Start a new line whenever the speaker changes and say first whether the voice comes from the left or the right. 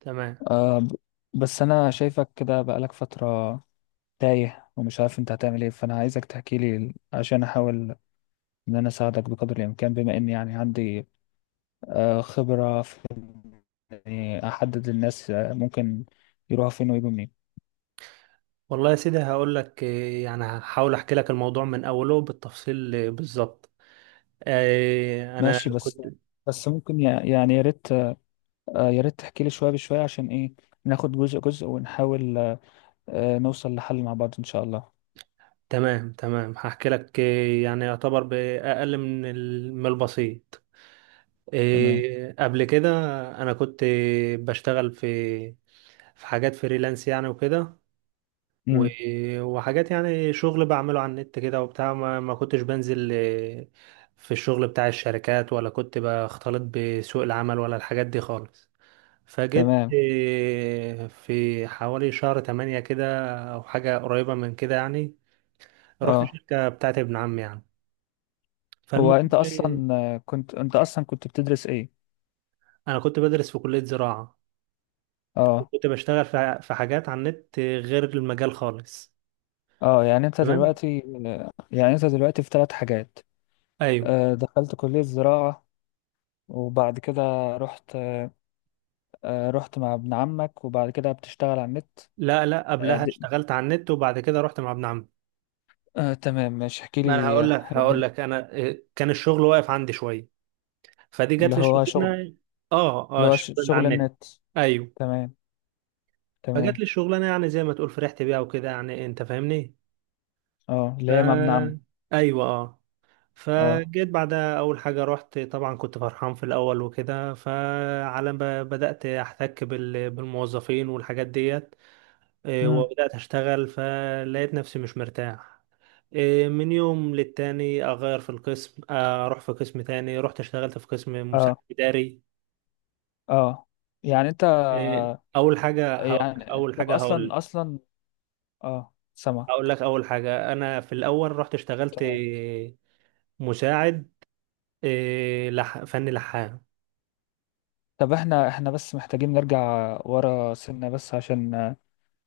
right: تمام.
left: آه ب- بس انا شايفك كده بقالك فترة تايه، ومش عارف انت هتعمل ايه. فانا عايزك تحكي لي عشان احاول ان انا اساعدك بقدر الامكان، بما اني يعني عندي خبرة في إني احدد الناس، ممكن يروحوا فين ويجوا منين.
right: والله يا سيدي هقول لك، يعني هحاول احكي لك الموضوع من اوله بالتفصيل بالظبط.
left: ماشي.
right: انا
left: بس
right: كنت.
left: بس ممكن يعني، يا ريت، يا ريت تحكي لي شوية بشوية، عشان ايه؟ ناخد جزء جزء ونحاول، نوصل لحل مع بعض ان شاء الله.
right: تمام تمام، هحكي لك. يعني يعتبر باقل من من البسيط.
left: تمام.
right: قبل كده انا كنت بشتغل في حاجات فريلانس يعني وكده، و-
left: امم
right: وحاجات يعني شغل بعمله على النت كده وبتاع. ما كنتش بنزل في الشغل بتاع الشركات، ولا كنت بختلط بسوق العمل ولا الحاجات دي خالص. فجيت
left: تمام.
right: في حوالي شهر تمانية كده أو حاجة قريبة من كده، يعني رحت
left: اه،
right: شركة بتاعت ابن عمي يعني.
left: هو
right: فالمهم،
left: انت
right: إيه،
left: اصلا، كنت انت اصلا كنت بتدرس ايه؟
right: أنا كنت بدرس في كلية زراعة،
left: اه،
right: كنت بشتغل في حاجات على النت غير المجال خالص.
left: اه. يعني انت
right: تمام.
left: دلوقتي يعني انت دلوقتي في 3 حاجات،
right: أيوه.
left: دخلت كلية زراعة، وبعد كده رحت، رحت مع ابن عمك، وبعد كده بتشتغل على النت.
right: لا لا،
left: آه،
right: قبلها
left: د-
right: اشتغلت على النت وبعد كده رحت مع ابن عمي.
left: تمام، مش احكي
right: ما أنا
left: لي
right: هقول لك هقول لك
left: الدنيا.
right: أنا كان الشغل واقف عندي شوية، فدي جات
left: اللي
right: لي
left: هو شغل.
right: الشغلانة. آه
left: اللي
right: آه،
left: هو
right: الشغل اللي على
left: شغل
right: النت.
left: النت.
right: أيوه.
left: تمام.
right: فجات لي
left: تمام.
right: الشغلانة يعني زي ما تقول فرحت بيها وكده، يعني أنت فاهمني.
left: اه. اللي هي مع ابن عمك.
right: ف، ايوه اه.
left: اه.
right: فجيت بعدها، اول حاجه رحت طبعا كنت فرحان في الاول وكده. فعلى ما بدات احتك بالموظفين والحاجات ديت،
left: امم
right: وبدات اشتغل فلقيت نفسي مش مرتاح. من يوم للتاني اغير في القسم، اروح في قسم تاني. رحت اشتغلت في قسم مساعد
left: اه،
right: اداري.
left: اه، يعني انت،
right: اول حاجه هقول
left: يعني
right: اول
left: طب،
right: حاجه
left: اصلا
right: هقول
left: اصلا اه، سمع.
right: هقول لك اول حاجه، انا في الاول رحت اشتغلت
left: تمام.
right: مساعد، فني لحام.
left: طب احنا بس محتاجين نرجع ورا سنة، بس عشان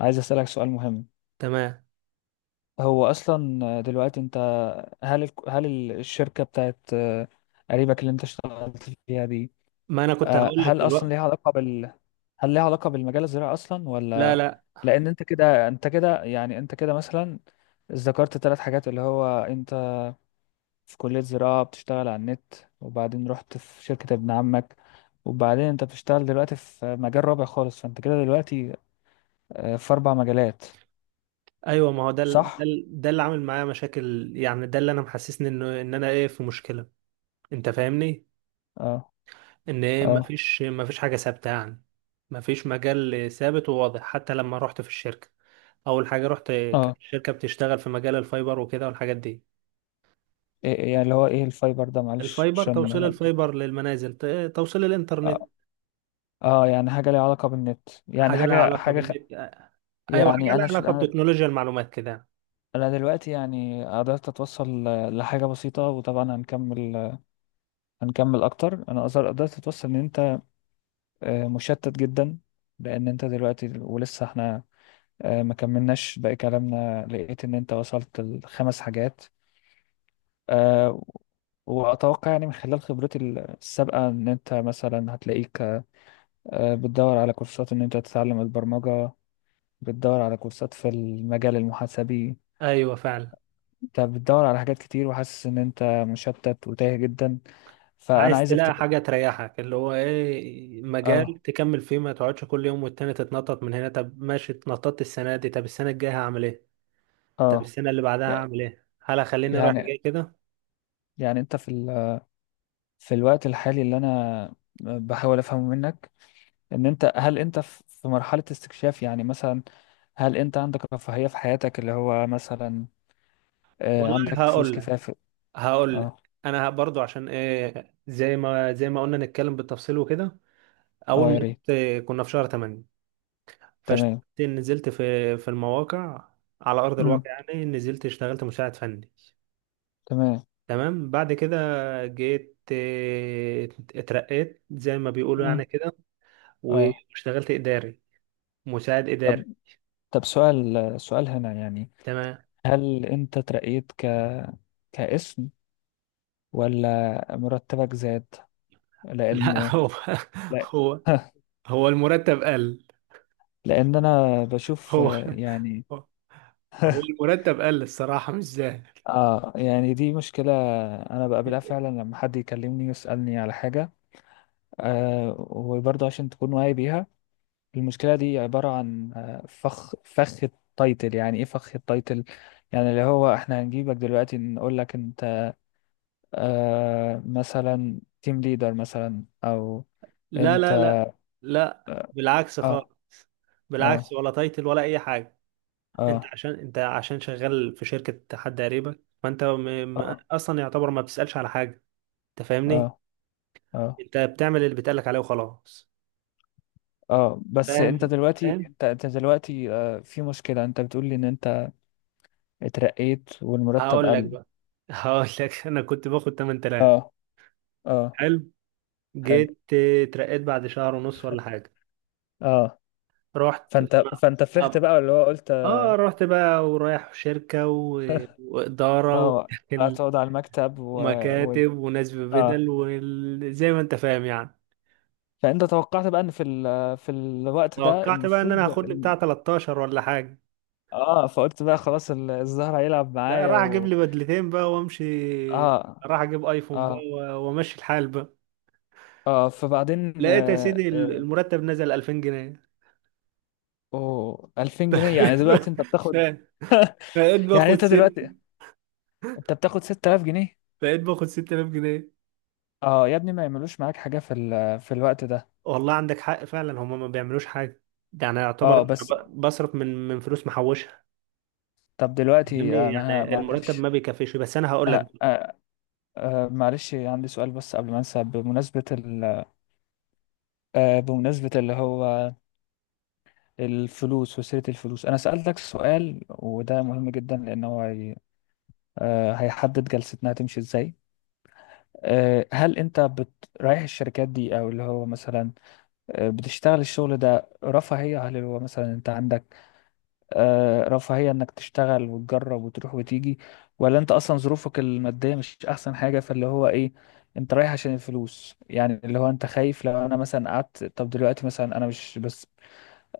left: عايز أسألك سؤال مهم.
right: تمام.
left: هو أصلا دلوقتي أنت، هل الشركة بتاعت قريبك اللي أنت اشتغلت فيها دي،
right: ما انا كنت هقول لك
left: هل أصلا ليها
right: دلوقتي.
left: علاقة بال، هل ليها علاقة بالمجال الزراعي أصلا،
right: لا
left: ولا؟
right: لا.
left: لأن أنت كده مثلا ذكرت 3 حاجات، اللي هو أنت في كلية زراعة، بتشتغل على النت، وبعدين رحت في شركة ابن عمك، وبعدين أنت بتشتغل دلوقتي في مجال رابع خالص. فأنت كده دلوقتي في 4 مجالات،
right: ايوه، ما هو ده
left: صح؟
right: ده اللي عامل معايا مشاكل يعني، ده اللي انا محسسني انه ان انا في مشكله. انت فاهمني.
left: اه،
right: ان
left: اه،
right: مفيش حاجه ثابته يعني. مفيش مجال ثابت وواضح. حتى لما رحت في الشركه، اول حاجه رحت كانت
left: اه.
right: الشركه بتشتغل في مجال الفايبر وكده والحاجات دي.
left: إيه يعني، اللي هو ايه الفايبر ده؟ معلش،
right: الفايبر
left: عشان.
right: توصيل الفايبر للمنازل، توصيل الانترنت.
left: اه، يعني حاجة ليها علاقة بالنت، يعني
right: حاجه لها
left: حاجة،
right: علاقه
left: خ...
right: بالنت. ايوه، حاجه
left: يعني
right: لها
left: انا ش...
right: علاقه
left: انا،
right: بتكنولوجيا المعلومات كده.
left: أنا دلوقتي يعني قدرت اتوصل لحاجة بسيطة، وطبعا هنكمل، اكتر. انا قدرت اتوصل ان انت مشتت جدا، لان انت دلوقتي، ولسه احنا ما كملناش باقي كلامنا، لقيت ان انت وصلت لـ5 حاجات. آه، واتوقع يعني من خلال خبرتي السابقة ان انت مثلا هتلاقيك بتدور على كورسات ان انت تتعلم البرمجة، بتدور على كورسات في المجال المحاسبي.
right: ايوه فعلا.
left: انت بتدور على حاجات كتير، وحاسس ان انت مشتت وتايه جدا. فانا
right: عايز
left: عايزك
right: تلاقي
left: تك...
right: حاجة تريحك، اللي هو ايه،
left: اه،
right: مجال تكمل فيه. ما تقعدش كل يوم والتاني تتنطط من هنا. طب ماشي، اتنططت السنة دي، طب السنة الجاية هعمل ايه؟ طب
left: اه،
right: السنة اللي بعدها
left: يع-
right: هعمل ايه؟ هل هخليني رايح
left: يعني
right: جاي كده؟
left: يعني انت في ال...، في الوقت الحالي اللي انا بحاول افهمه منك، ان انت، هل انت في مرحلة استكشاف؟ يعني مثلا هل انت عندك رفاهية في حياتك؟ اللي هو مثلا
right: والله
left: عندك فلوس
right: هقول لك
left: كفاية في...
right: هقول لك
left: اه،
right: انا برضو، عشان ايه، زي ما قلنا نتكلم بالتفصيل وكده. اول
left: اه،
right: ما
left: يا ريت.
right: رحت كنا في شهر 8، فاشتغلت
left: تمام.
right: نزلت في المواقع على ارض
left: امم
right: الواقع يعني. نزلت اشتغلت مساعد فني.
left: تمام.
right: تمام. بعد كده جيت اترقيت زي ما بيقولوا
left: امم
right: يعني كده،
left: اه.
right: واشتغلت إداري، مساعد إداري.
left: طب سؤال، سؤال هنا يعني،
right: تمام.
left: هل انت ترقيت ك، كاسم، ولا مرتبك زاد؟ لان،
right: لا، هو
left: لا.
right: هو هو المرتب قل.
left: لان انا بشوف
right: هو
left: يعني.
right: هو المرتب قل، الصراحة مش زاهر.
left: اه، يعني دي مشكلة انا بقابلها فعلا لما حد يكلمني يسألني على حاجة، وبرضه عشان تكون واعي بيها. المشكلة دي عبارة عن فخ، التايتل. يعني ايه فخ التايتل؟ يعني اللي هو احنا هنجيبك دلوقتي نقول لك انت مثلا تيم ليدر، مثلا، او
right: لا
left: انت.
right: لا لا لا، بالعكس خالص.
left: اه،
right: بالعكس،
left: اه،
right: ولا تايتل ولا أي حاجة. أنت
left: اه،
right: عشان أنت عشان شغال في شركة حد قريبك، فأنت م...
left: اه،
right: أصلا يعتبر ما بتسألش على حاجة. أنت فاهمني.
left: اه، اه،
right: انت بتعمل اللي بيتقالك عليه وخلاص.
left: اه. بس انت
right: فاهم
left: دلوقتي،
right: فاهم.
left: انت دلوقتي في مشكلة. انت بتقول لي ان انت اترقيت والمرتب
right: هقول لك
left: قل.
right: بقى هقول لك انا كنت باخد 8000.
left: اه، اه.
right: حلو.
left: حلو.
right: جيت اترقيت بعد شهر ونص ولا حاجه.
left: اه،
right: رحت
left: فانت فرحت
right: اه
left: بقى، اللي هو قلت.
right: آه، رحت بقى، ورايح شركه واداره
left: اه،
right: وداخل
left: هتقعد على المكتب، و... و...
right: ومكاتب وناس
left: اه،
right: ببدل، وزي ما انت فاهم يعني.
left: فانت توقعت بقى ان في ال...، في الوقت ده
right: توقعت بقى ان انا
left: المفروض.
right: هاخد لي بتاع 13 ولا حاجه.
left: اه، فقلت بقى خلاص، الزهر هيلعب
right: لا،
left: معايا
right: راح اجيب
left: و...
right: لي بدلتين بقى وامشي.
left: اه،
right: راح اجيب ايفون بقى
left: اه،
right: وامشي الحال بقى.
left: اه، فبعدين
right: لقيت يا سيدي المرتب نزل 2000 جنيه.
left: أوه! 2000 جنيه؟ يعني دلوقتي انت
right: ف-
left: بتاخد،
right: فبقيت
left: يعني
right: باخد
left: انت
right: ست
left: دلوقتي انت بتاخد 6000 جنيه؟
right: بقيت باخد 6000 جنيه.
left: اه يا ابني، ما يعملوش معاك حاجة في ال...، في الوقت ده.
right: والله عندك حق فعلا، هما ما بيعملوش حاجه. يعني يعتبر
left: اه.
right: أنا
left: بس،
right: بصرف من فلوس محوشها.
left: طب دلوقتي
right: فاهمني،
left: انا
right: يعني المرتب
left: معلش،
right: ما بيكفيش. بس انا هقول لك.
left: آه آه معلش، عندي سؤال بس قبل ما انسى بمناسبة ال... بمناسبة اللي هو الفلوس وسيرة الفلوس، انا سألتك سؤال وده مهم جدا، لان هو هي... هيحدد جلستنا هتمشي ازاي. هل انت بت...، رايح الشركات دي، او اللي هو مثلا بتشتغل الشغل ده رفاهية؟ هل اللي هو مثلا انت عندك رفاهية انك تشتغل وتجرب وتروح وتيجي، ولا انت اصلا ظروفك المادية مش احسن حاجة، فاللي هو ايه، انت رايح عشان الفلوس؟ يعني اللي هو انت خايف، لو انا مثلا قعدت، طب دلوقتي مثلا انا مش بس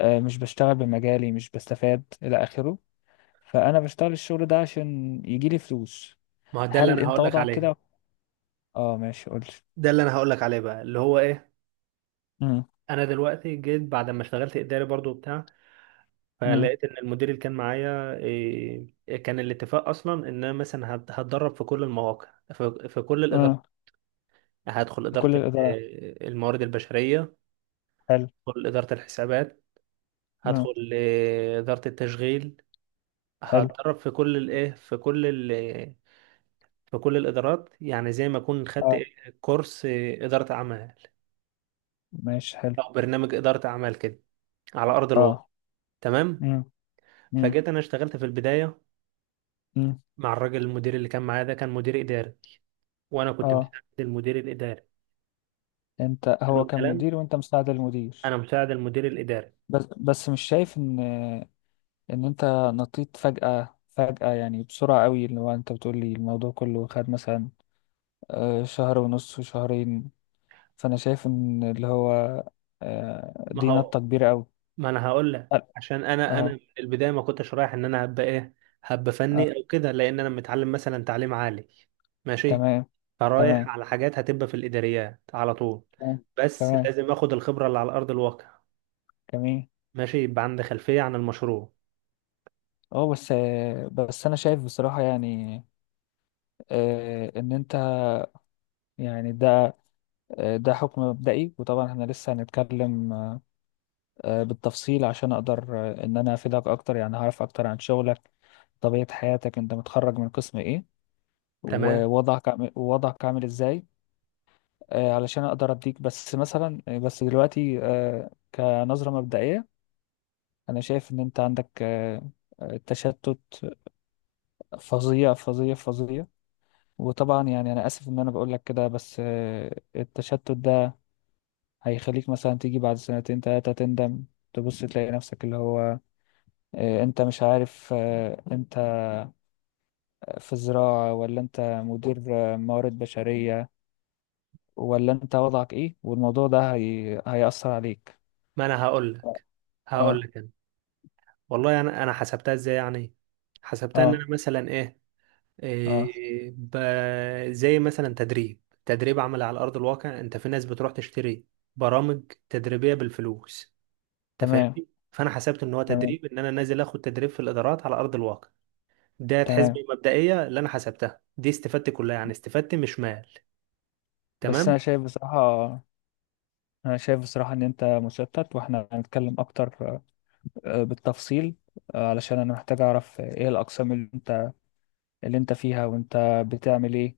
left: مش بشتغل بمجالي، مش بستفاد، الى اخره، فانا بشتغل الشغل ده عشان يجيلي فلوس.
right: ما هو ده اللي
left: هل
right: انا
left: انت
right: هقول لك
left: وضعك كده؟
right: عليه.
left: اه، ماشي، قولي.
right: ده اللي انا هقول لك عليه بقى، اللي هو ايه. انا دلوقتي جيت بعد ما اشتغلت اداري برضو بتاع،
left: امم
right: فلقيت ان المدير اللي كان معايا، كان الاتفاق اصلا ان انا مثلا هتدرب في كل المواقع، في كل الادارات.
left: اه.
right: هدخل إدارة
left: كل الإدارة،
right: الموارد البشرية،
left: حلو.
right: هدخل إدارة الحسابات،
left: اه،
right: هدخل إدارة التشغيل.
left: حلو.
right: هتدرب في كل الإيه في كل ال في كل الإدارات. يعني زي ما أكون خدت
left: اه،
right: كورس إدارة أعمال،
left: ماشي، حلو.
right: أو برنامج إدارة أعمال كده، على أرض الواقع.
left: اه.
right: تمام.
left: امم، امم،
right: فجيت أنا اشتغلت في البداية
left: امم
right: مع الراجل المدير اللي كان معايا ده، كان مدير إداري، وأنا كنت
left: اه.
right: مساعد المدير الإداري.
left: انت،
right: حلو
left: هو كان
right: الكلام.
left: مدير وانت مساعد المدير؟
right: أنا مساعد المدير الإداري.
left: بس مش شايف ان، انت نطيت فجأة فجأة؟ يعني بسرعة قوي، اللي هو انت بتقول لي الموضوع كله خد مثلا شهر ونص وشهرين. فانا شايف ان اللي هو
right: ما
left: دي
right: هو
left: نطة كبيرة قوي.
right: ما انا هقول لك، عشان انا من
left: اه،
right: البدايه ما كنتش رايح ان انا هبقى
left: اه.
right: فني او كده، لان انا متعلم مثلا تعليم عالي. ماشي.
left: تمام.
right: فرايح
left: تمام،
right: على حاجات هتبقى في الاداريات على طول.
left: تمام،
right: بس
left: تمام.
right: لازم اخد الخبره اللي على ارض الواقع،
left: جميل.
right: ماشي، يبقى عندي خلفيه عن المشروع.
left: اه. بس انا شايف بصراحة يعني ان انت، يعني ده حكم مبدئي، وطبعا احنا لسه هنتكلم بالتفصيل عشان اقدر ان انا افيدك اكتر. يعني هعرف اكتر عن شغلك، طبيعة حياتك، انت متخرج من قسم ايه،
right: تمام.
left: ووضعك ووضعك عامل ازاي. علشان اقدر اديك بس مثلا بس دلوقتي كنظرة مبدئية، انا شايف ان انت عندك تشتت فظيع فظيع فظيع. وطبعا يعني انا اسف ان انا بقول لك كده، بس التشتت ده هيخليك مثلا تيجي بعد سنتين تلاتة تندم، تبص تلاقي نفسك اللي هو انت مش عارف، انت في زراعة ولا انت مدير موارد بشرية، ولا انت وضعك ايه. والموضوع ده هي... هيأثر عليك.
right: ما انا هقول لك.
left: اه،
right: انا والله انا حسبتها ازاي يعني. حسبتها ان
left: اه،
right: انا مثلا ايه،
left: اه.
right: زي مثلا تدريب عملي على أرض الواقع. أنت في ناس بتروح تشتري برامج تدريبية بالفلوس. أنت
left: تمام.
right: فاهمني؟ فأنا حسبت إن هو
left: تمام.
right: تدريب، إن أنا نازل آخد تدريب في الإدارات على أرض الواقع. ده حسبة
left: تمام.
right: مبدئية اللي أنا حسبتها دي، استفدت كلها يعني، استفدت مش مال.
left: بس
right: تمام؟
left: انا شايف بصراحة، انا شايف بصراحة ان انت مشتت، واحنا هنتكلم اكتر بالتفصيل، علشان انا محتاج اعرف ايه الاقسام اللي انت، اللي انت فيها، وانت بتعمل ايه،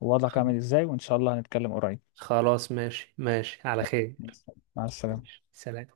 left: ووضعك عامل ازاي، وان شاء الله هنتكلم قريب.
right: خلاص، ماشي ماشي على خير.
left: مع السلامة.
right: ماشي، سلام.